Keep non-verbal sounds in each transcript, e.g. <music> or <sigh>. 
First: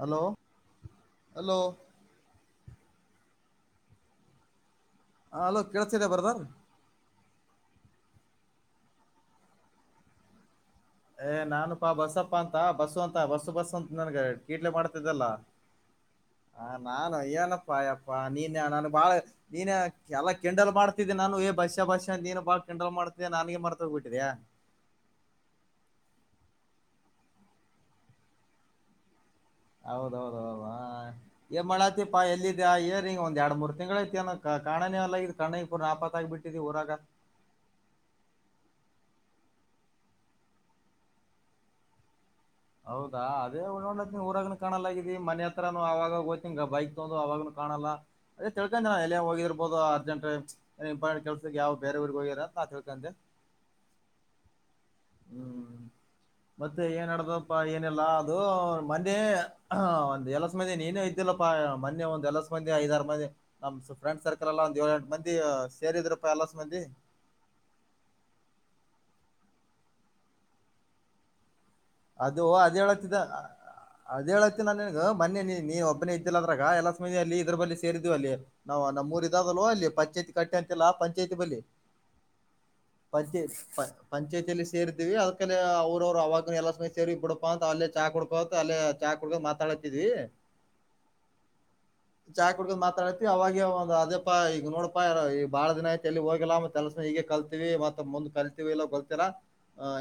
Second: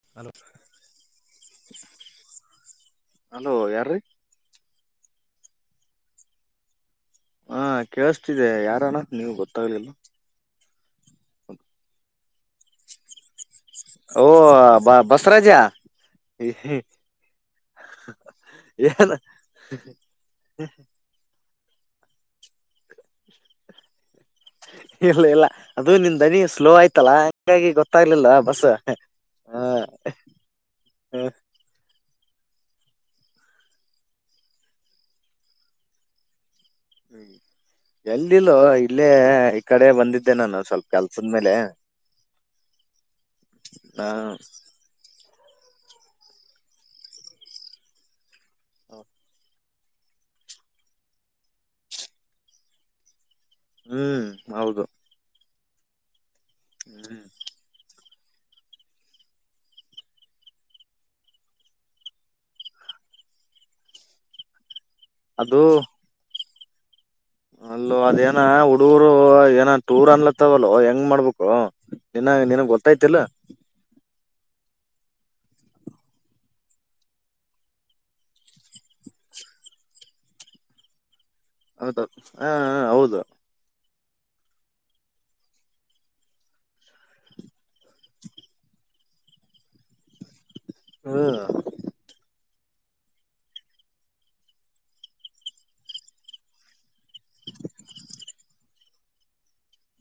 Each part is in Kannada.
ಹಲೋ ಹಲೋ ಹಲೋ ಯಾರ್ರೀ <inaudible> ಹ ಅಲೋ ಕೇಳತಿದೆ ಬರ್ದಾರ್ ಹಾ ಕೇಳಿಸತಿದೆ ಯಾರಾನ ನೀವು್ ಗೊತ್ತಾಗ್ಲಿಲ್ಲ ಏ ನಾನಪಾ ಬಸ್ಪ್ಪಾ ಅಂತ ಬಸ್ಸು ಅಂತ ಬಸ್ಸ ಬಸ್ ನನ್ಗ ಓ ಕೀಟ್ಲೆ ಬ ಮಾಡ್ತಿದ್ದಲ್ಲ ಬಸರಾಜ ಆ ಏನ್ ನಾನು ಏನಪ್ಪಾ ಅಯ್ಯಪ್ಪಾ ನೀನ್ ನಾನು ಬಾಳ ನೀನ್ ಎಲ್ಲ ಕೆಂಡಲ್ ಮಾಡ್ತಿದ್ದೆ ನಾನು ಬಸ ಬಷಾ ನೀನು ಬಾ ಕಿಂಡಲ್ ಮಾಡತಿದೆ ನನ್ಗೆ ಮರ್ತ ಹೋಗ್ಬಟ್ಟೀಯ ಇಲ್ಲ ಇಲ್ಲ ಅದು ನಿನ್ ದನಿ ಸ್ಲೋ ಆಯ್ತಲ್ಲಾ ಹಂಗಾಗಿ ಗೊತ್ತಾಗ್ಲಿಲ್ಲ ಬಸ್ ಹ ಹೌದೌದ ಹೌದಾ ಎ ಮಳತಿ ಾ ಎಲ್ಲಿದೆ ಆ ಇಯರ್ಂಗ ಒಂದ ಎರ ಮೂರು ತಿಂಗಳ ಐತಿ ಅ ಕಾಣೇ ಎಲ್ಲ ಇದ ಕಣ್ಣೂರ್ ನಾಪತ್ತ ಆಗಬ ಬಿಟ್ಟು ಹ್ಮ ಎಲ್ಲಿಲ್ಲ ಇಲ್ಲ ಈ ಕಡೆ ಬಂದಿದ್ದೆ ನಾನು ಸ್ವಲ್ಪ ಕೆಲ್ಸದ ಮೇಲೆ ಹೌದಾ ಅದೇ ನೋಡ್ಲ ನಾ ನೀವು ಊರಾಗನ ಕಾಣಲ್ಲಾಗಿದ ಮನ ಆ ಅವವಾಗ ಗೊ್ಿಂಗ ಬೈಕ್ ತಗೊಂಡಂದು ಅವವಾಗನು ಕಾಣಲ್ಲ ಅದೇ ತಿಳ್ಕೊಂಡೆ ನಾ ಎಲ್ಲಿ ಹೋಗಿರ್ಬಹದು ಅರ್ಜೆಂಟ್ ಇಂಪಾರ್ಟಟ್ ಕೆಲ್ಸ ಯಾವ್ ಬೇರೆವಊ್ರಗ್ ಹೋಗಿರ ನಾ ತಿಳ್ಕೊಂಡೆ ಹ್ಮ್ ಹೌದು ಹ್ಮ್ ಮತ್ತೆ ಹ್ಮ್ ಏನ್ಡತಪ್ಪ ಏನೆಲ್ಲಾ ದು ಮನೆ ಒಂದ್ ಎಲಸ ಮಂದಿ ನೀನೇ ಇದ್ದಿಲ್ಲಪ್ಪ ಮನೆೆ ಒಂದಂದು ಎಲಸ್ ಮಂದಿ ಐದಾರು ಮಂದಿ ನಮ್ ಫ್ರೆಂಡ್ ಸರ್ಕಲ್ ಎಲ್ಲ ಒಂದು ಏಳ ಮಂದಿ ಸೇರಿದ್ರಪ್ಪ ಎಲ್ಲ ಮ ಅಲ್ಲೂ ಅದೇನ ಹುಡುೂರು ಏನ ಟೂರ್ ಅನ್ಲತ್ತವಲ್ಲ ಹೆಂಗ್ ಮಾಡ್ಬೇಕು ನನ್ನ ನಿನಗ್ ಗೊತ್ತಾಯ್ತಿಲ್ಲ ಅದ ಹೇಳತ್ತ ನಾನ ನಿನ್ ಮೊೆ ನೀ ಒಬ್ಬನೇ ಇದ್ದಿಲ್ಲ ಅಂದ್ರಾಗ ಎಲ್ಲ ಸ ಅಲ್ಲಿ ಇದ್ರ ಬಲ್ಲಿಿ ಸೇರಿದ್ವಿ ಅಲ್ಲಿ ನಾವು ನಮ್ಮ್ೂರ್ ಇದ್ದದಲ್ಲು ಅಲ್ಲಿ ಪಂಚಾಯತಿ ಕಟ್ಟಿ ಅಂತಿಲ್ಲಾಂ ಆ ಹಾ ಹೌದು ಪಂಚಾಯ ಪಂಚಾಯತಿಯಲ್ಲಿ ಸೇರ್ಿದೀವಿ ಅದ್ಕ ಅವ್ರವರು ಅವಾಗ ಎಲ್ಲ ಸೇರಿ ಬಿಡಪಾ ಅಂತ ಅಲ್ಲೇ ಚಾ ಕುಡ್ಕತ್ ಅಲ್ಲೇ ಚಾ ಕುಡ್ಕೋ ಮಾತಾಡತಿದ್ವಿ ಹ್ಮ ಚಾ್ ಕುಡಕ್ ಮಾತಾಡತಿ ಅವಾಗ ಒ್ ಅದೇಪಾ ಈಗ ನೋಡಪಾ ಯಾರ ಈ ಬಾಳ ದಿನ ಐತಿ ಎಲ್ಲಿ ಹೋಗಲ್ಲ ಮತ್ತ ಕೆಲಸ ಹೀಗೆ ಕಲ್ತೀವಿ ಮತ್ತೆಂದ್ ಕಲ್ತತಿವಿ ಇಲ್ಲ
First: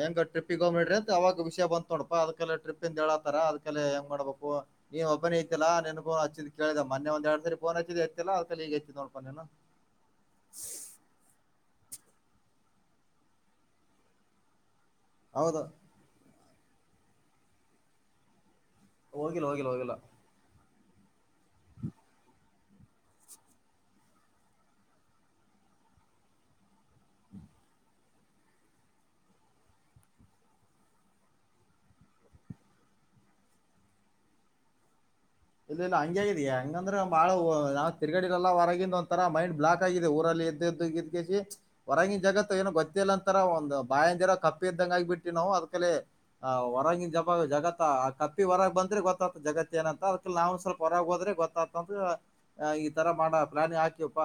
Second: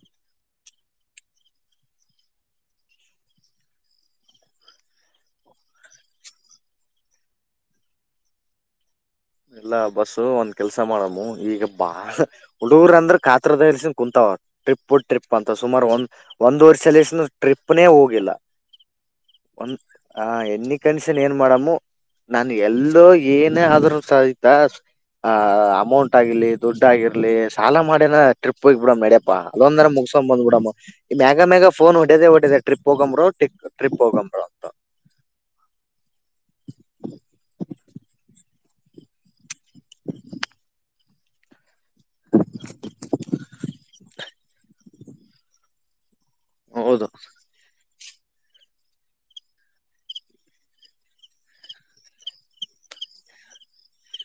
ಹೆಂಗ ಟ್ರಿಿಗೆಗೋಗ್ಡ್ರಿ ಅಂತ ಆಾಗಷ ಬಂದ ನೋಪ ಅದಕ ಟ್ರಿಪ್ ಇಂದ ಹೇಳತಾರ ಅದಕೇ ಹೆಂಗ ಮಾಡ್ಬೇಕು ನೀನ್ ಒಬ್ಬೇ ಇಐ ಇಲ್ಲ ನನ್ಗು ಹಚ್ಚಿದ ಕೇಳಿದೆ ಮೊೆ ಒಂದ ಎರಡ್ ಸರಿ ಬೋನ್ ಹಚ್ಚಿದ್ ಎತ್ತಿಲ್ಲ ಅದಕಲ್ಲಿ ಈಗ ಎಚ್ಚಿದ ನೋ ಇಲ್ಲ ಬಸ್ಸು ಒಂದ್ ಕೆಲ್ಸ ಮಾಡಮ್ಮ ಈಗ ಬಾಳ ಹುಡುಗರ ಅಂದ್ರ ಕಾತ್ರದ ಇಲ್ಸನ್ ಕುೂಂತ ಅವ ಟ್ರಿಪ್ ಟ್ರಿಪ್ ಅಂತ ಹೌದು ಸುಮಾರು ಒಂದು ಒಂದ್ವರ್ ಸಲಸ ಟ್ರಿಪ್ನೇ ಹೋಗಿಲ್ಲ ಒನ್ ಹ ಎ ಕಂಡಷನ್ ಏನ್ ಮಾಡಮ್ಮ ನಾನ ಎಲ್ಲೋ ಏನ ಆದ್ರ ಆ್ತ ಅ ಅಮೌಂಟ್ ಆಗಿಲಿ ದುಡ್ ಆಗಿರ್ಲಿ ಸಾಲ ಮಾಡೇನ ಟ್ರಿಪ್ ಹೋಗಿ ಬಿಡಮ್ ಯಡ್ಯಪಾ ಅದೊಂದನ ಮುಗಸಕೊಂಡ್ ಬಂದ್ ಬಿಡಮ್ ಮೇಘ ಮೇಗ ಫೋನ್ ಹೊಡೇದೆ ಹೊಡದ ಟ್ರಿಪ್ ಹೋಗಂಬರು ಿ ಟ್ರಿಪ್ ಹೋಗಂಬರು ಅಂತ ಇಲ್ಲ ಇಲ್ಲ ಹಂಗ ಆಗಿದ ಹಂಗಂದ್ರ ಬಾಳ ನಾವ್ ತಿಗಡಿರಲ್ಲ ಹೊರಗಂದು ಒಂಥರ ಮೈಂಡ್ ಬ್ಲಾಕ್ ಆಗಿದೆ ಊರಲ್ಲಿ ಎದ್ದು ಎದ್ದು ಇದ್ಗಿಸಿಿ ಹೊರಂಗಿಿನ ಜಗತ್ ಏನೋ ಗೊತ್ತಿಲ್ಲ ಅಂತಾರ ಒಂದು ಬಾಯಂದಿರ ಕಪ್ಪಿ ಇದ್ದಂಗ ಆಗಬಿಟ್ಟಿ ನಾವು ಅದಕಲ್ಲಿ ಹ ಹೌದ ಹೊರಾಂಗಿಿನ ಜಬ ಜಗತ್ತಾ ಅಪ್ಪಿ ಹೊರಗ ಬಂದ್ರ ಗೊತ್ತಾಯ್ದು ಜಗತ್ತ ಏನ ಅಂತ ನಾವ ಸ್ವಲ್ಪ ಹೊರಗೆ ಹೋದ್ರೆ ಗೊತ್ತಾತಂದ ಆ ಈ ತರ ಮಾಡ ಪ್ಲಾನಿ ಹಾಕಿವಪ್ಪ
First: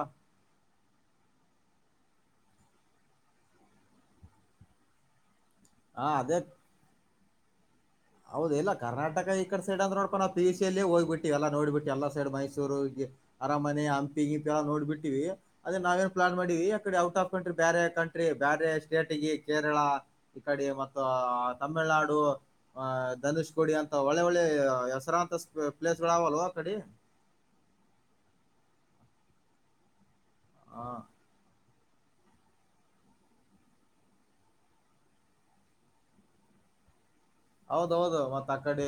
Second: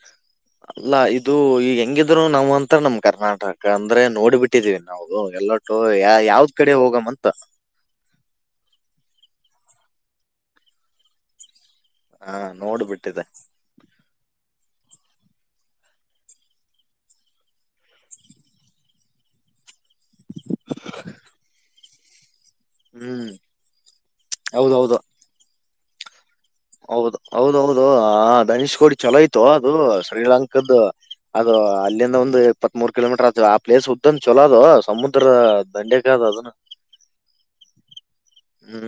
ಅಲ್ಲಾ ಇದು ಈ ಹೆಂಗಿದ್ರು ನಾವು ಅಂತ ನಮ್ ಕರ್ನಾಟಕ ಅಂದ್ರೆ ನೋಡಿಬಿಟ್ಟಿದೀವಿ ನಾವು ಎಲ್ಲ ಹಾ ಯ ಅದೇ ಯಾವ್ದ್ ಕಡೆ ಹೋಗಮ <unintelligible> ಹೌದ ಇಲ್ಲ ಕರ್ನಾಟಕ ಈಡ ಸೈಡ್ ಅದ ನೋಡ್ಪ ನಾ ಪಿಯುಸಿ ಯಲ್ಲಿ ಹೋಗ್ಬಿಟ್ಟಿ ಎಲ್ಲ ನೋಡಿ ಬಿಟ್ಟು ಎಲ್ಲಾ ಸೈಡ್ ಹಾ ಮೈಸೂರು ನೋಡ್ಬಿಟ್ಟಿದೆ ಅರಮನೆ ಹಂಪಿ ಗಿಂಪಿ ನೋಡ್ ಬಿಟ್ಟಿವಿ ಅದನ್ನ ನಾವೇನ್ ಪ್ಲಾನ್ ಮಾಡಿವಿ ಅಕಡೆ ಔಟ್ ಆಫ್ ಕಂಟ್ರಿ ಬೇರೆ ಕಂಟ್ರಿ ಬೇರೆ ಸ್ಟೇಟ್ಗ ಕೇರಳ ಈ ಕಡೆ ಮತ್ತು ತಮಿಳುನಾಡು. ದೋ ಆಹ ಹ್ಮ್ ಧನುಷ್ ಗೋಡಿ ಅಂತ ಒಳ್ಳೆ ಒಳ್ಳೆ ಹೌದೌದು ಹೆಸರಾಂತ ಪ್ಲೇಸ್ ಅವ ಅಲ್ಲೋ ಹೌದು ಹೌದೌದು ಧನುಷ್ ಕೋಡಿ ಚಲೋ ಆಯಿತೋ ಅದು ಶ್ರೀಲಂಕ್ದ ಹ ಅದು ಅಲ್ಲಿ ಒಂದು ಇಪ್ಪತ್ತ್ ಮೂರ್ ಕಿಲೋಮೀಟರ್ ಆ ಆ ಪ್ಲೇಸ್ ಉದ್ದನ್ ಚೊಲೋದು ಸಮುದ್ರದ ದಂಡೆಗದು ಅದುನು ಹೌದೌದು ಮತ್ತ ಆ ಕಡೆ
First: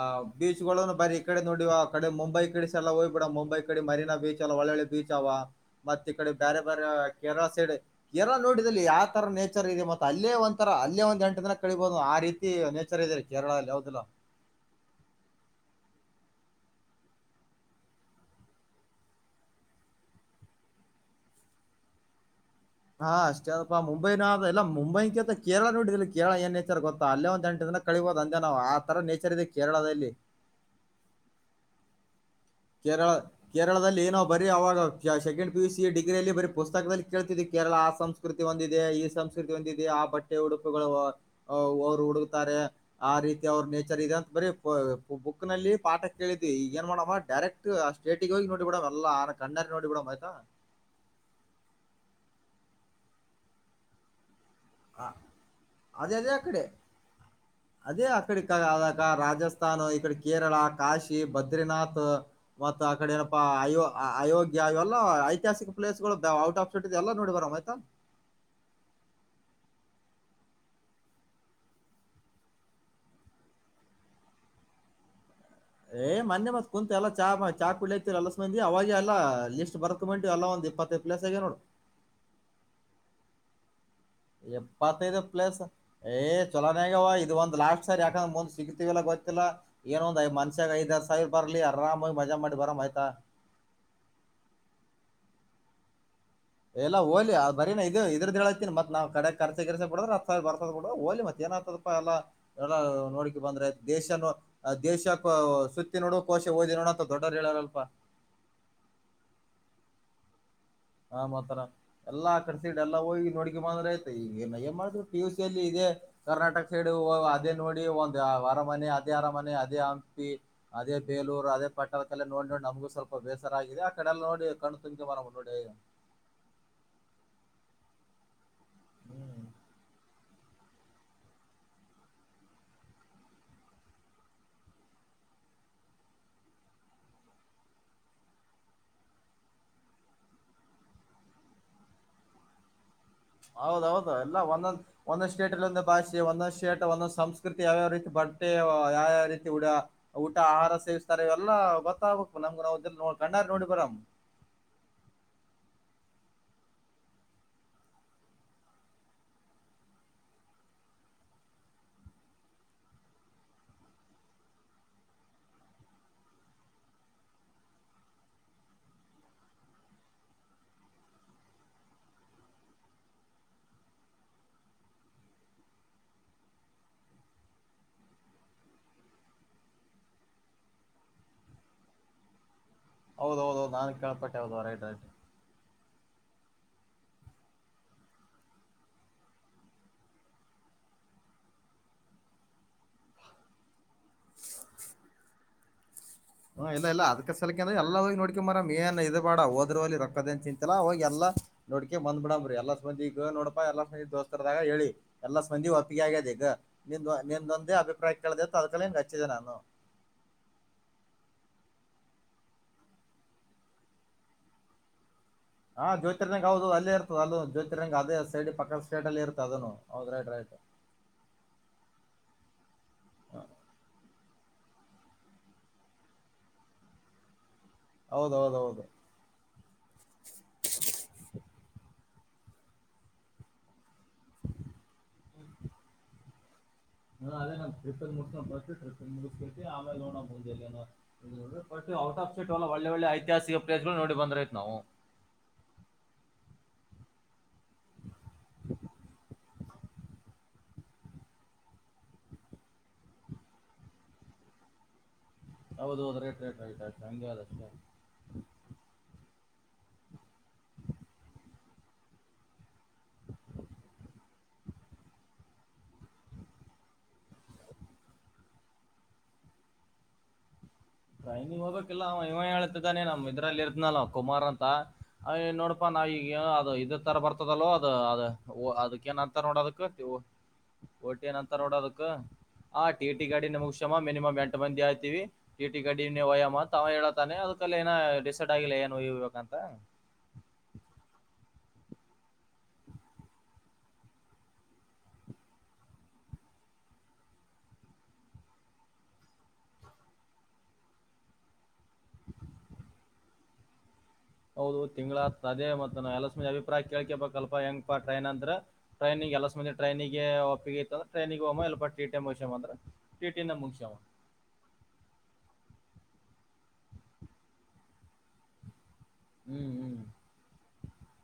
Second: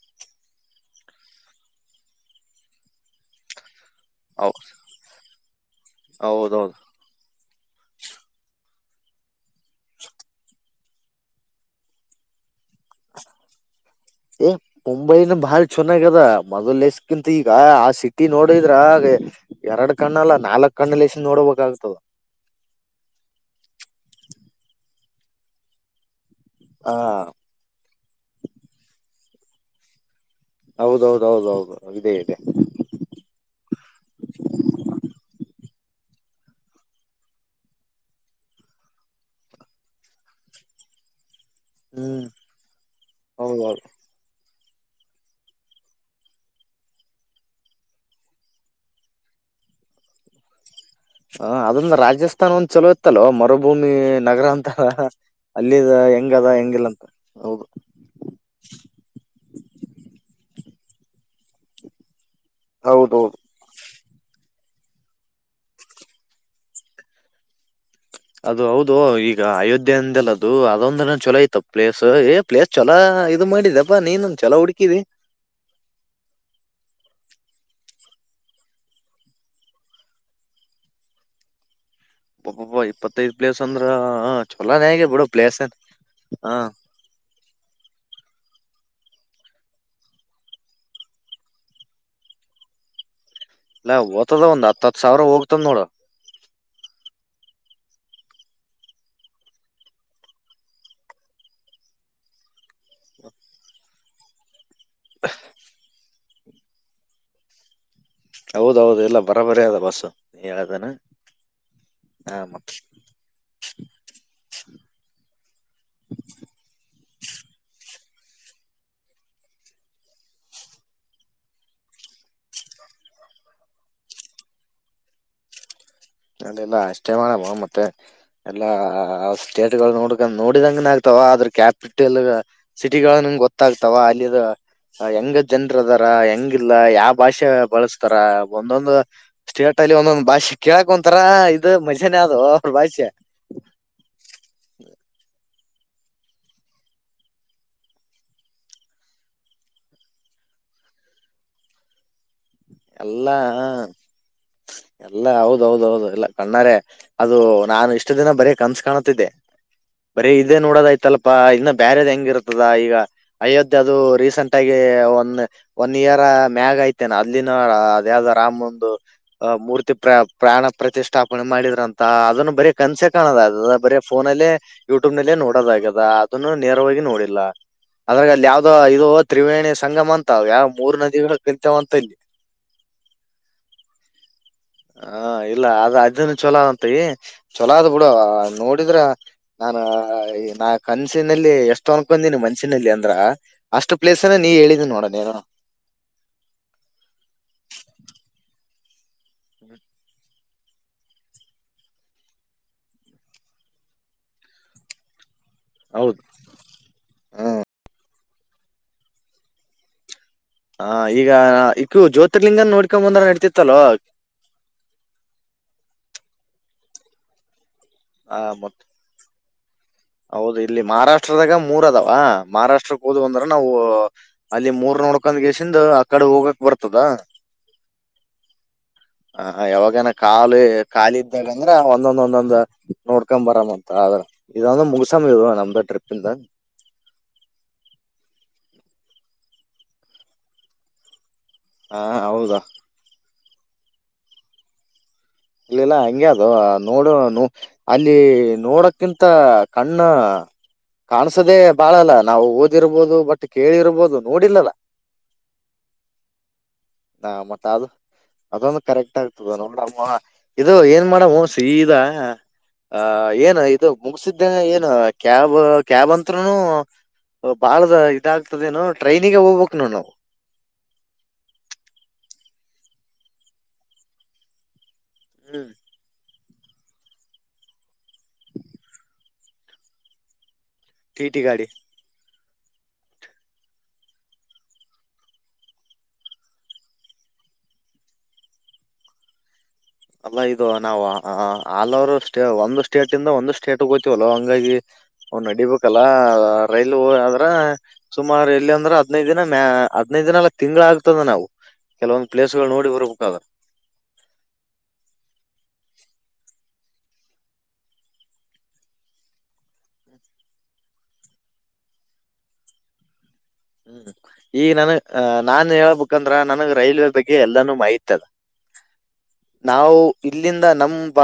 ಆ ಬೀಚ್ ಬಾರಿ ಈ ಕಡೆ ನೋಡಿವ ಆ ಕಡೆ ಮುಂಬೈ ಕಡಿಸ ಎಲ್ಲ ಹೋಗ್ಬ ಬಿಡಮ ಮುಂಬೈಗ ಈಡೆ ಮರಿನಾ ಬೀಚ್ ಅಲ್ಲ ಹೌ- ಒಳ್ಳೆ ಒಳ್ಳೆ ಬೀಚ್ ಅವ ಮತ್ತೆ ಕಡೆ ಬೇರೆ ಹೌದೌದು ಬೇರೆ ಕೆೇರಳ ಯರ ನೋಡಿದಲ್ಲಿ ಯಾತರ ನೇಚರ ಇದೆ ಮತ ಅಲ್ಲೇ ಒಂದ ರ ಅಲ್ಲೇ ಒಂದ ಎಂಟು ದಿನ ಕಳಿಬಹದು ಆ ರೀತಿೆ ಇದಾರೆ ಕೇರಳ ಅಲ್ಲಿ ಹೌದ ಇಲ್ಲೋ ಏ ಮುಂಬೈನ ಬಾಳ ಚಲೋಗ್ಯದ ಮೊದ್ಲ್ಸಕಿಂತ ಈಗ ಆ ಸಿಟಿ ನೋಡಿದ್ರ ಎರಡ್ ಕಣ್ಣ ಅಲ್ಲ ನಾಲ್ಕ್ ಕಣ್ಣ ಲಸ ನೋಡ್ಬೇಕ ಅನ್ಸ್ತುದು ಹಾ ಅಷ್ಟೇ ಅದಪ್ಪಾ ಮುಂಬೈನ ಆದ ಇಲ್ಲ ಮುಂಬೈಕ ಅಂತ ಕೇರಳ ನೋಡೋದಿಲ್ಲ ಕೇರಳ ಏನ್ ನೇಚರ ಗೊತ್ತ ಹಾ ಅಲ್ಲ ಒಂದೆಂಟ್ ದಿನ ಕಳಿಬಹುದು ಅಂದೇ ನಾ ಆ ತರ ನೇಚರ್ ಚರ ಇದೆ ಕೇರಳದಲ್ಲಿ ಹೌದೌದೌದೌದು ಇದೇ ಇದೆ ಕೇರಳ ಪಿಯುಸಿ ಡಿಗ್ರಿಲ್ಲಿ ಬರೀ ಪುಸ್ತಕದಲ್ಲಿ ಕೇಳ್ತಿದವಿ ಕೇರಳ ಆ ಸಂಸ್ಕೃತಿ ಒಂದಿದೆ ಈ ಸಂಸ್ಕೃತಿ ಒಂದಿದೆ ಆ ಬಟ್ಟೆ ಉಡುಪುಗಳು ಅವ್ರು ಹ್ಮ್ ಹುಡುಕ್ತಾರೆ ಆ ರೀತಿ ಅವ್ರ ಹೌದೌದು ನೇಚರ್ ಇದೆ ಅಂತ ಬರೀ ಬುಕ್ ನಲ್ಲಿ ಪಾಠ ಕೇಳಿದ್ವಿ ಈ ಏನ್ ಮಾಡವ ಡೈರೆಕ್ಟ್ ಆ ಸ್ಟೇಟಗ ಹೋಗಿ ನೋಡಿ ಬಿಡದ ಎಲ್ಲಾ ಆ ಕಣ್ಣರಿ ನೋಡಿಬ ಬಿಡವ ಆಯ್ತಾ ಹ ಅದೊಂದು ರಾಜಸ್ಥಾನ ಒಂದ್ ಚಲೋ ಇತ್ತಲ್ವಾ ಮರುಭೂಮಿ ನಗರ ಅಂತ ಹ ಅಲ್ಲಿದ ಅದೇ ಅದೇ ಹೆಂಗದ ಆಕಡೆ ಹೆಂಗಿಲ್ಲ ಅಂತ ಹೌದು ಅದೇ ಆಕಡೆ ಅದ ರಾಜಸ್ಥಾನು ಈಕಡೆ ಕೇರಳ ಕಾಶಿ ಬದ್ರಿನಾಥ್ ಮತ್ತತ್ ಆ ಕಡೆ ಹೌದೌದು ಏನಪ್ಪಾ ಆಯೋ ಅಯೋಗ್ಯ ಇವೆಲ್ಲ ಐತಿಹಾಸಿಕ ಪ್ಲೇಸ್ ಗಳು ಔಟ್ ಆಫ್ ಸ್ಟಿ ಎಲ್ಲ ನೋಡಿ ಬರಮ ಆಯ್ತಾ. ಅದು ಹೌದು ಈಗ ಅಯೋಧ್ಯೆ ಅಂದಲ ಅದು ಅದೊಂದ ಚಲೋ ಇತ್ತು ಪ್ಲೇಸ್ ಏ ಪ್ಲೇಸ್ ಚಲೋ ಇದು ಮಾಡಿದಪ್ಪಾ ನೀನ್ೊಂದ ಚಲೋ ಹುಡುಕಿದಿ ಏ್ ಮೊನ್ನೆ ಮತ್ ಕುಂತ ಎಲ್ಲ ಚಾ ಚಾ ಕುಡ್ಲತಿ ಎಲ್ಲಂದಿ ಅವಾಗೆ ಎಲ್ಲಾ ಲಿಸ್ಟ್ ಬರ್ಕ ಬಿಟು ಎಲ್ಲಾ ಒಂದ ಇಪ್ಪತ್ತೈ ಪ್ಲೇಸ್ ಆಗಿ ನೋಡು ಇಪ್ಪತ್ತೈದು ಪ್ಲೇಸ್ ಅ್ರ ಎಪ್ಪತ್ತೈದು ಪ್ಲಸ್ ಏ್ ಹ ಚೊಲನಾಗವಾ ಇದು ಒಂದ್ ಲಾಸ್ಟ್ ಸರಿ ಹಂಗ್ ಮುಂದ್ ಸಿಗ್ತಿವಲ್ಲ ಗೊತ್ತಿಲ್ಲಾ ಏನೊಂದ್ಐ ಮನ್ಷ್ಯಾಗ ಐದ್ದ್ ಸಾವಿರ್ ಬರ್ಲಿ ಆರಾಮೋಗಿ ಮಜಾ ಮಾಡಿ ಬರಾಮ ಆಯ್ತಾ ಇಲ್ಲ ಓ್ತದ ಒಂದ್ ಹತ್ತ ಹತ್ ಸಾವಿರ ಹೋಗ್ತದ ನೋಡ ಎಲ್ಲಾ ಹೋಲಿ ಅ ಬರೀನ ಇ ಇದದು ಇದ್ರದ ಹೇಳತಿನಿ ಮತ್ ನಾವ್ ಕಡೆ ಕರ್ಸೆ ಕೆರ್ಸೆ ಬಿಡದ್ರ ಹತ್ ಸಾವಿ ಬರ್ಸ ಬಿಡ್ರ ಹೋಲಿ ಮತ್ ಏನತಪ್ಪ ಎಲ್ಲಾ ಎಲ್ಲ ನೋಡಕಿ ಬಂದ್ರ ದೇಶ ಆ ದೇಶಕ್ಕ ಸುತ್ತಿ ನೋಡು ಕೋಶ ಹೋದಿ ನೋಣ ದೊಡರು ಹೇಳಾರಲ್ಪ ಹೌದೌದು ಎಲ್ಲ ಬರಾಬರಿ ಅದ ಬಸ್ು ಹ ಮಾತ್ರರ ಎಲ್ಲಾ ಮತ್ತ ಕರ್ಸಡ್ ಎಲ್ಲಾ ಹೋಗಿ ನೋಡ ಬಂದ್ರ ಆಯ್ತ ಈಗ ಏ ಏನ್ ಮಾಡಿದ್ರು ಪಿ ಯು ಸಿ ಅಲ್ಲಿ ಇದೇ ಕರ್ನಾಟಕ ಸೈಡ್ ಅದೇ ನೋಡಿ ಒ ಅರಮನೆ ಅದೇ ಅರಮನೆ ಅದೇ ಹಂಪಿ ಅೇಲೂರ್ ಅದೇ ಪಟ್ಟದಲ್ಲ ನೋಡ್ ನೋಡಿ ನಮಗೂ ಸ್ವಲ್ಪ ಬೇಸರ ಆಗಿದೆ ಆ ಕಡೆಲ್ಲ ನೋಡಿ ಕಣ್ತು ಮರ ನೋಡಿ ಅದಲ್ಲ ಅಷ್ಟೇ ಮಾಡಬ ಮತ್ತೆ ಎಲ್ಲಾ ಹ್ಮ್ ಸ್ಟೇಟ್ ನೋಡ ನೋಡಿದಂಗನ ಆಗ್ತಾವ ಅದ್ರ ಕ್ಯಾಪಿಟಲ್ ಸಿಟಿಗಳಂಗ ಗೊತ್ತಾಗ್ತಾವ ಅಲ್ಲಿ ಹೆಂಗ ಜನ್ರ ಅದಾರ ಹೆಂಗ ಇಿಲ್ಲ ಯಾವ ಭಾಷೆ ಬಳಸ್ತಾರ ಒಂದೊಂದು ಸ್ಟೇಟ್ ಅಲ್ಲಿ ಒಂದೊಂದು ಭಾಷೆ ಕಕ್ ಹೊಂತರ ಇದು ಮಜೇಾನೇ ಅದು ಅವ ಬಾಯ್ಸಿಯ ಒಂದು ಭಾಷೆ ಒಂದೊಂದು ಶೇಟ್ ಒಂದೊಂದು್ ಸಂಸ್ಕೃತಿ ಯಾವ್ಯಾವ ರೀತಿ ಬಟ್ಟೆ ಯಾವ್ಯಾವ ರೀತಿಊ ಊಟ ಆಹಾರ ಸೇವಿಸ್ತಾರೆ ಇವೆಲ್ಲ ಮತ್ತ ಎಲ್ಲಾ ಎಲ್ಲಾ ಹೌದು ಹೌ ಹೌದೌದು ಇಲ್ಲ ಕಣ್ಣಾರೆ ಅದು ನಾನು ಇಷ್ಟ ದಿನ ಬರೀ ಕನ್ಸ ಕಾಣತಿದ್ದೆ ಬರೀ ಇದೇ ನೋಡೋದಯ್ತಲ್ಲಪಾ ಇನ್ನ ಬ್ಯರೆದ್ ಹೆಂಗ ಇರುತದ ಈಗ ಅಯೋಧ್ಯೆ ಅದು ರೀಸೆಂಟ್ ಆಗ ಒನ್ ಒನ್ ಇಯರ್ ಮ್ಯಾಗ ಐತೆೇನೆ ಅಲ್ಲಿನ ಅದ ಯಾವ್ದ ರಾಮ್ ಒಂದು ಮೂರ್ತಿ ಪ್ರ ಪ್ರಾಣ ಪ್ರತಿಷ್ಠಾಪನೆ ಮಾಡಿದ್ರಂತ ಅದನ್ನು ಬರೀ ಕನಸೆ ಕಾಣೋದದ ಬರ ಫೋನಲ್ಲೇ ಯೂಟ್ಯೂಬ್ ನಲ್ಲೇ ನೋಡೋದಾಗದ ಅದನ್ನು ನೇರವಾಗಿ ನೋಡಿಲ್ಲ ಅದ್ರ ಅಲ್ಲಿ ಯಾವ್ದೋ ಇದು ತ್ರಿವೇಣಿ ಸಂಗಮ ಅಂತ ಯಾವ ಮೂರು ನದಿಗಳು ಕಿತವು ಅಂತ ಇಲ್ಲಿ ಹೌದೌದೌದು ನಾನ್ ಕಪಟ್ಟ ರತ ಅನ್ ಚೊಲೋ ಅಂತ ಈ ಚಲೋ ಅದ್ ಬಿಡು ನೋಡಿದ್ರ ನಾನ ನಾ ಕನ್ಸಿನಲ್ಲಿ ಎಷ್ಟು ಅನ್ಕನಿ ಮನ್ಸಿನಲ್ಲಿ ಅಂದ್ರ ಅಷ್ಟು ಪ್ಲೇಸ್ ಅನ ನೀ ಹೇಳಿದೀನಿ ನೋಡೋಣನ ಹ ಇಲ್ಲ ಇಲ್ಲ ಅದಕ ಸಲಕ ಅ್ರ ಎಲ್ಲ ಹೋಗ ನೋಡ್ಕೊ ಮರ ಮೇನ್ ಡ ಓದ್ರೋಿ ರೊಕ್ಕದ ಚಿ ಇಲ್ಲಾ ಹೋಗಿ ಎಲ್ಲಾ ನೋಡ್ಕೆ ಬಂದ್ ಬಿಡಂಬಿ ಎಲ್ಲ ಸಂಬಂದಿಗ ನೋಡಪಾ ಎಲ್ಲಾ ಸಂಂದ ದೋಸ್ತರದಾಗ ಹೇಳಿ ಎಲ್ಲಾ ಸ್ಪಂದಿ ಒಪ್ಪಿಗೆಿ ಹೌದು ಆಗ್ಯದ ಈಗ ನಿ ಹ್ಮ್ ನಿಂದೊಂದೇ ಅಭಿಪ್ರಾಯ ಳ ತೊಕಳ ಕಚ್ಚಿದೆ ನಾನು ಹ ಈಗ ಈಕೂ ಜ್ಯೋತಿರ್ಲಿಂಗನ ನೋಡ್ಕೊ ಬಂದ್ರ ನಡ್ತಿತ್ತಲ್ ಹಾ ಜ್ಯೋತಿರ್ನಗ್ ಹೌದು ಅಲ್ಲೇ ಇರ್ತದೆ ಅ ಜ್ಯೋತಿ ಅದು ಆ ಸೈಡ್ ಮತ್ ಪಕ್ಕದ ಸ್ಟೇಟಲ್ಲಿರುು ತದನು ಹೌದು ಇಲ್ಲಿ ಮಹಾರಾಷ್ಟ್ರದಾಗ ಮೂರ ಅದಾವ ಮಹಾರಾಷ್ಟ್ರ ಓದ ಅಂದ್ರ ನಾವು ಅಲ್ಲಿ ಮೂರ್ ನೋಡ್ಕೊಂಡ್ ಗೇಸಿಂದ ಆ ಕಡೆ ಹೋಗಕ್ ಬರ್ತದ ಹೌದೌದೌದು ಹ ಹ ಯಾವಾಗಏನ ಕಾಾಲ ಕಾಲ ಇದ್ದಾಗ ಅಂದ್ರ ಒಂದೊಂದ ಒಂದೊಂದ್ ನೋಡ್ಕೊ್ ಬರ ಮ ಇದ ಒಂದು ಮುಗಸಾಮಿ ಇ ನ್ದ ಟ್ರಿಪ್ ಇಿಂದ ನಾ ಅೇ ನಾ ಟ್ರಿಪ ಮು ಬ ಟ್ರಿ ಮುುಟ್ಟಿ ಆಮಲೆ ೋಣ ಮುಂದಲ್ಲನ ಹ ಔಟ್ ಆಫ್ ಹೌದಾ ಸೇಟ್ಲ್ಲ ಒಳ್ಳೆ ಒಳ್ಳೆ ಐತಿಹಾಸಿಕ ಪ್ಲೇಸ್ ಗಳು ನೋಡಿ ಬಂದ್ರೈತ್ ನಾವು ಇಲ್ಲಿಲ್ಲ ಹಂಗಗೆ ಅದು ನೋಡು ಅಲ್ಲಿ ನೋಡಕ್ಕಿಂತ ಕಣ್ಣ ಕಾಣಸದೆೇ ಬಾಳಲ್ಲ ನಾವು ಓದಿರ್ಬೋದು ಬಟ್ ಕೇಳಿರ್ಬೋದು ನೋಡಿಲ್ಲಲ್ಲ ಹೌದು ಹೌದು ರೈಟ್ ರೈಟ್ ರೈಟ್ ರೈಟ್ ಹಂಗೆ ಹಾ ಅದಷ್ಟೇ ಮತ್ತೆ ಅದು <inaudible> ಅದೊಂದು ಕರೆಕ್ಟ್ ಆಗ್ತದ ನೋಡ್ರಮ್ಮ ಇದು ಏನ್ ಮಾಡೇಡ್ ಸಿದ ಹ ಏನು ಇದು ಮುಗಸಿದ್ದೇನೆ ಏನು ಕ್ಯಾಬ್ ಕ್ಯಾಬ್ ಅಂತರುನು <inaudible> ಬಾಳ ಇದಾಗ್ತಾದೇನು ಟ್ರೈನಿಗೆ ಹೋಗ್ಬೇಕು ನಾವು ಟ್ರೈನಿಗೆ ಹೋಗ್ಬೇಕಿಲ್ಲಾ ಅವ ಇವನ ಹೇಳ್ತಿದ್ದಾನೆ ನಮ್ ಇದ್ರಲ್ಲಿ ಇರ್ದ್ನಲ್ ಕುಮಾರ್ ಅಂತ ಹಾಯ್ ಹ್ಮ್ ನೋಡಪಾ ಈಗ ಅದು ಇದ ತರ ಬರ್ತದಲ್ಲೊ ಅದು ಅದ ಅದಕ್ಕೇನಂತರಾ ನೋಡ್ ಅದಕ್ಕ ಟಿ ಓಟಿಯನ್ ಟಿ ಅಂತರ ಗಾಡಿ ನೋಡು ಅದಕ್ಕ ಆ ಟಿ ಟಿ ಗಾಡಿ ನಮ್ ಕ್ಷಮ ಮಿನಿಮಮ್ ಎಂಟ ಮಂದಿ ಆಯ್ತಿವಿ ಟಿ ಟಿ ಗಡಿ ಹೊಯ್ಬೇಕು ತ ಹೇಳತಾನೆ ಅದಕಲ್ಲ ಏನ ಡಿಸೈಡ್ ಆಗಿಲ್ಲ ಏನು ಹೋಯ್ಯಬೇಕ ಅಂತ ಅಲ್ಲಾ ಇದು ನಾವು ಆಲ್ ಓವರ್ ಸ್ಟೇಟ್ ಒಂದು ಸ್ಟೇಟ್ದಿಂದ ಒಂದು ಸ್ಟೇಟ್ ಹೋತೀವಲ್ ಹಂಗಾಗಿ ಅವ್ ನಡಿಬೇಕಲ್ಲ ರೈಲ್ ಆದ್ರ ಸುಮಾರು ಎಲ್ಲಿ ಅಂದ್ರ ಹದ್ನೈದ ದಿನ ಹದ್ನೈದ ದಿನಲ್ಲ ತಿಂಗಳ ಆಗ್ತದ ನಾವು ಕೆಲವೊಂದ್ ಪ್ಲೇಸ್ಗಳು ನೋಡಿ ಬರ್ಬೇಕಾದ್ರ ಹೌದು ತಿಂಗಳತದೆ ಮತ್ತ ಎಲ್ಲಸ್ ಮಂದಿ ಅಭಿಪ್ರಾಯ ಕೇಳ್ಕೇಬೇಕ ಅಲ್ಪ ಹೆಂಗಾ ಟ್ರೈನ್ಂದ್ರೆ ಟ್ರೈನಿಗೆ ಎಲ್ಲಸ್ ಮಂದಿ ಟ್ರೈನಿಗೆ ಒಪ್ಪಿಗೆ ಇತ್ತು ಟ್ರೈನಿಗೆ ಹೋಗಮ್ಮ <unintelligible> ಮುಗಿಸ್ಯಮ ಹ್ಮ್ ಈಗ ನಾನು ನಾನ್ ಹೇಳಬ ಯಾಕಂದ್ರ ನನಗ್ ರೈಲ್ವೆ ಬಗ್ಗೆ ಎಲ್ಲಾನು ಮಾಹಿತಿ ಅದ ಹ್ಮ್ ನಾವು ಹ್ಮ್ ಇಲ್ಲಿಂದ ನಮಂಬ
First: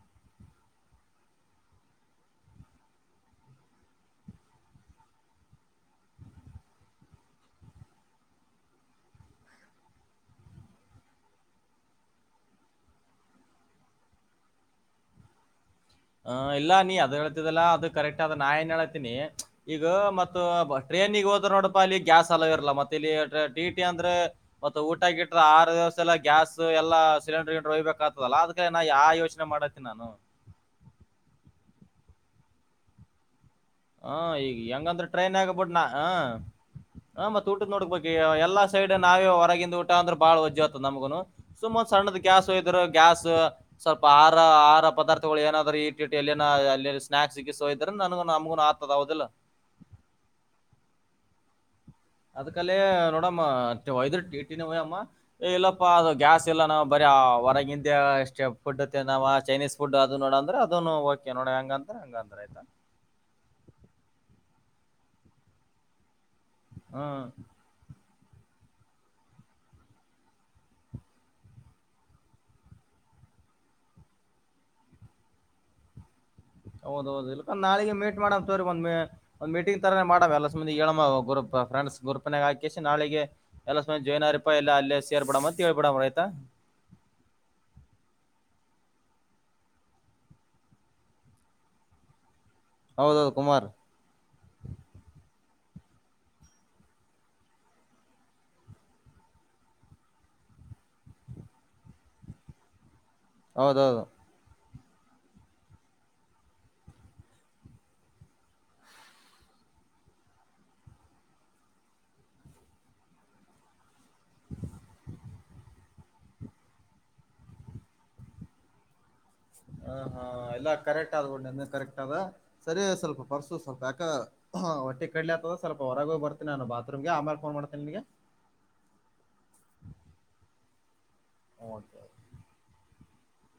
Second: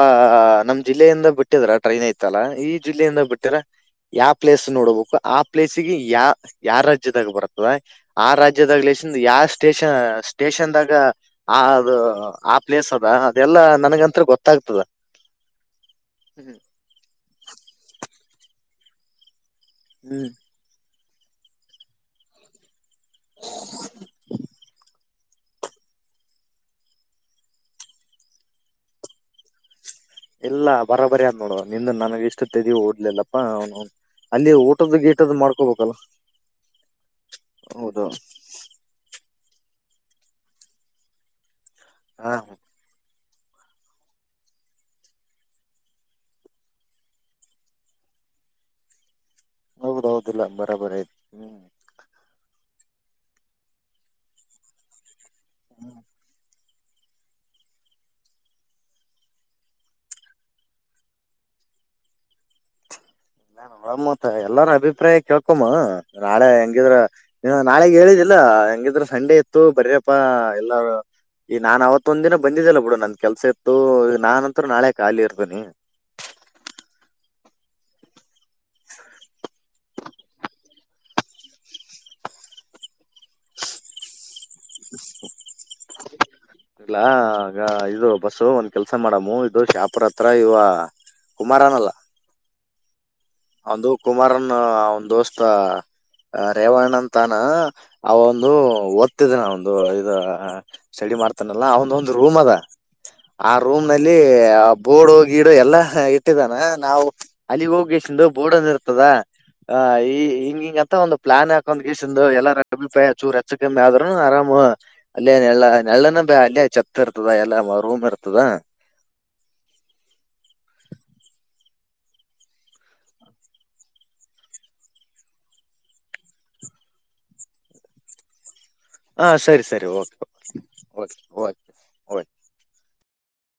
ನಮ್ ಜಿಲ್ಲೆಯಿಂದ ಬಿಟ್ಟಿದ್ರ ಟ್ರೈನ್ ಐತಲ್ಲ ಈ ಜಿಲ್ಲೆಯಿಂದ ಬಿಟ್ಟ್ರ ಯಾವ ಪ್ಲೇಸ್ ನೋಡಬೇಕು ಆ ಪ್ಲೇಸ್ಗೆ ಯಾರ್ಯ ರಾಜ್ಯದಾಗ ಬರ್ತದ ಆ ರಾಜ್ಯದಾಗ್ಲನ್ ಯಾವ ಸ್ಟೇಷನ್ ಸ್ಟೇಷನ್ದಾಗ ಆ ಅದು ಆ ಪ್ಲೇಸ್ ಅದ ಅದೆಲ್ಲಾ ನನ್ಗಂತ್ರ ಗೊತ್ತಾಗ್ತದ ಹಾ ಹ್ಮ್ ಎಲ್ಲಾ ನೀ ಅದು ಹೇಳ್ತದಲ್ಲಾ ಅದು ಕರೆಕ್ಟ್ ಅದ ನಾ ಏನ್ ಹೇಳ್ತೀನಿ ಈಗ ಹ್ಮ್ ಮತ್ತ ಟ್ರೈನ್ ಹೋದ್ರೆ ನೋಡಾಲ್ಲಿ ಗ್ಯಾಸ್ ಅಲ್ಲೋ ಇರಲ್ಲ ಮತ್ತ್ ಟಿ ಟಿ ಅಂದ್ರೆ ಮತ್ತ ಊಟಗಿ ಆರು ದಿವಸ ಎಲ್ಲ ಗ್ಯಾಸ್ ಎಲ್ಲ ಸಿಲಿಂಡರ್ಂಡ್ ಹೋಯ್ಬೇಕಾಗ್ತದಲ್ಲ ಅದಕ್ಕೆ ನನ್ ಯಾ ಯೋಚನೆ ಮಾಡ ನಾನು ಬರೋಬರಿ ಆದ್ ನೋಡು ನಿನ್ ನನಗೆ ಇಷ್ಟು ಓಡಿಲಿಲ್ಲ ಹಾ ಈಗ ಹೆಂಗಂದ್ರೆ ಟ್ರೈನ್ ಆಗಬಿಟ್ಟ ಮಾಡ್ಕೋಬೇಕಲ್ಲ ಹಾ ಹಾ ಮತ್ತೆ ಊಟದ ಹೌದು ನೋಡ್ಬೇಕ ಎಲ್ಲಾ ಸೈಡ್ ನಾವೇ ಹೊರಗಿಂದ ಊಟ ಅಂದ್ರ ಬಹಳ ವಜ್ಜ ಆತ ನಮಗನು ಸುಮ್ಂದ್ ಸಣ್ಣದ ಹಾ ಗ್ಯಾಸ್ ಹೋದ್ರಾ ಗ್ಯಾಸ್ ಸ್ವಲ್ಪ ಆಹಾರಹ ಪದಾರ್ಥಗಳು ಏನಾದ್ರು ಇಟ್ಟಿಟ್ಟು ಎಲ್ಲಿ ಸ್ನಾಕ್ಸ್ ಇದ್ರ ನಮಗ ಆತದ ಹೌದಿಲೋ ಹೌದೌದಲ್ಲ ಬರಾಬರಿ ಆಯ್ತ ಹ್ಮ್ ಅಲ್ಲೋ ನೋಡಮ್ಮ ಹೊಯ್ದ್ರೆ ಟಿ ಟಿ ನೆ ಹೊಯಂ ಇಲ್ಲಪ್ಪಾ ಅದು ಗ್ಯಾಸ್ ನಾವು ಬರಿ ಹೊರಗ ಇಂದ ಅಷ್ಟ್ಟೇಡ್ ಫುಡ್ ನಾವ ಚೈನೀಸ್ ಫುಡ್ ಅದು ನೋಡಂದ್ರೆ ಅದ ಓಕೆ ನೋಡ ಹಂಗಂದ್ರ ಹಂಗಂದ್ರ ಆಯ್ತಾ ನಾ ಒತ್ ಎಲ್ಲಾರ ಅಭಿಪ್ರಾಯ ಕೇಳ್ಕೊಮ್ಮ ನಾಳೆ ಹೆಂಗಿದ್ರ ಹ್ಮ್ ನಾಳೆ ಹೇಳಿದ ಇಲ್ಲ ಹೆಂಗಿದ್ರ ಸಂಡೇ ಇತ್ತು ಬರಪ್ಪಾ ಎಲ್ಲ ಈ ನಾನ್ ಅವತ್ ಒಂದ ದಿನ ಬಂದಿದ್ದಲ್ಲ ಬಿಡು ನಂದ ಕೆಲ್ಸ ಇತ್ತು ನಾನಂತ ನಾಳೆ ಖಾಲಿ ಇರ್ತೇನಿ ಹೌದೌದು ಇಲ್ ನಾಳಿಗೆ ಮೇಟ್ ಮಾಡ ಸ ಒಂದ ಒ್ ಮೀಟಿಂಗ್ ತರೇ ಮಾಡ ಅಲ್ಲ ಏ ಹೋಗ ಗ್ರೂಪ್ ಫ್ರೆಂಡ್ಸ್ ಗ್ರೂಪ್ ನಾಗ ಹಾಕಿಸಿ ನಾಳೆಗೆ ಎಲ್ಲ ಸಮ ಜಾಯಿನ್ ಆ ಪ್ಪ ಎಲ್ಲಾ ಅಲ್ಲೇ ಸೇರ್ ಬಿಡಮ್ಮಂತೇಳ್ಬಿಡಮ್ಮ ಆಯ್ತಾ ಇಲ್ಲಾ ಈಗ ಇದು ಬಸ್ಸು ಒಂದ್ ಕೆಲ್ಸ ಮಾಡಮ್ಮ ಇದು ಶಾಪುರ ಹತ್ರ ಇವ ಕುಮಾರನಲ್ಲ ಹೌದೌದು ಕುಮಾರ್ ಒಂದು ಕುಮಾರನ್ ಒಂದು ದೋಸ್ತ್ ಮತ್ತ ರೇವಣ್ಣ ಅಂತಾನ ಅವ ಒಂದು ಓದ್ತಿದನ ಒಂದು ಇ ಸ್ಟಡಿ ಮಾಡ್ತಾನಲ್ಲ ಆ ಒಂದು ಒಂದು ರೂಮ್ ಅದ ಆ ರೂಮ್ ಹೌದೌದು ನಲ್ಲಿ ಬೋಡು ಗೀಡು ಎಲ್ಲಾ ಇಟ್ಟಿದ್ದಾನ ನಾವು ಅಲ್ಲಿಗೆ ಹೋಗಂದು ಬೋಡ್ ಒಂದ ಇರ್ತದ ಈ ಹಿಂಗಿಂಗ ಅಂತ ಒಂದು ಪ್ಲಾನ್ ಹಾಕೊಂಡ್ ಗೀಸಂದು ಎಲ್ಲಬಪ ಚೂರು ಹೆಚ್ಚು ಕಮ್ಮಿ ಆದ ಆರಾಮ ಅಲ್ಲೇ ನೆಳ್ಳ ನೆಳ್ಳನ ಬ ಅಲ್ಲೇ ಚಪ್ಪ ಇರ್ತದ ಎಲ್ಲ ಮ ರೂಮ್ ಇರ್ತದ ಹ ಹಾ ಎಲ್ಲ ಕರೆಕ್ಟ್ ಆದಬೋ ನಿ ಕರೆಕ್ಟ್ ಆದದ ಸರಿ ಸ್ವಲ್ಪ ಪರ್ಸು ಸ್ವಲ್ಪ ಯಾಕ ಹೊಟ್ಟೆ ಕಡ್ಲಿ ಆತದ ಸ್ವಲ್ಪ ಹೊರಗ ಬರ್ತನಿ ನಾನು ಬಾತ್ರೂಮ್ಗೆ ಆಮೇಲೆ ಫೋನ್ ಮಾಡ್ತೇನೆ ನಿಗೆ ಹಾ ಸರಿ ಸರಿ ಓಕೆ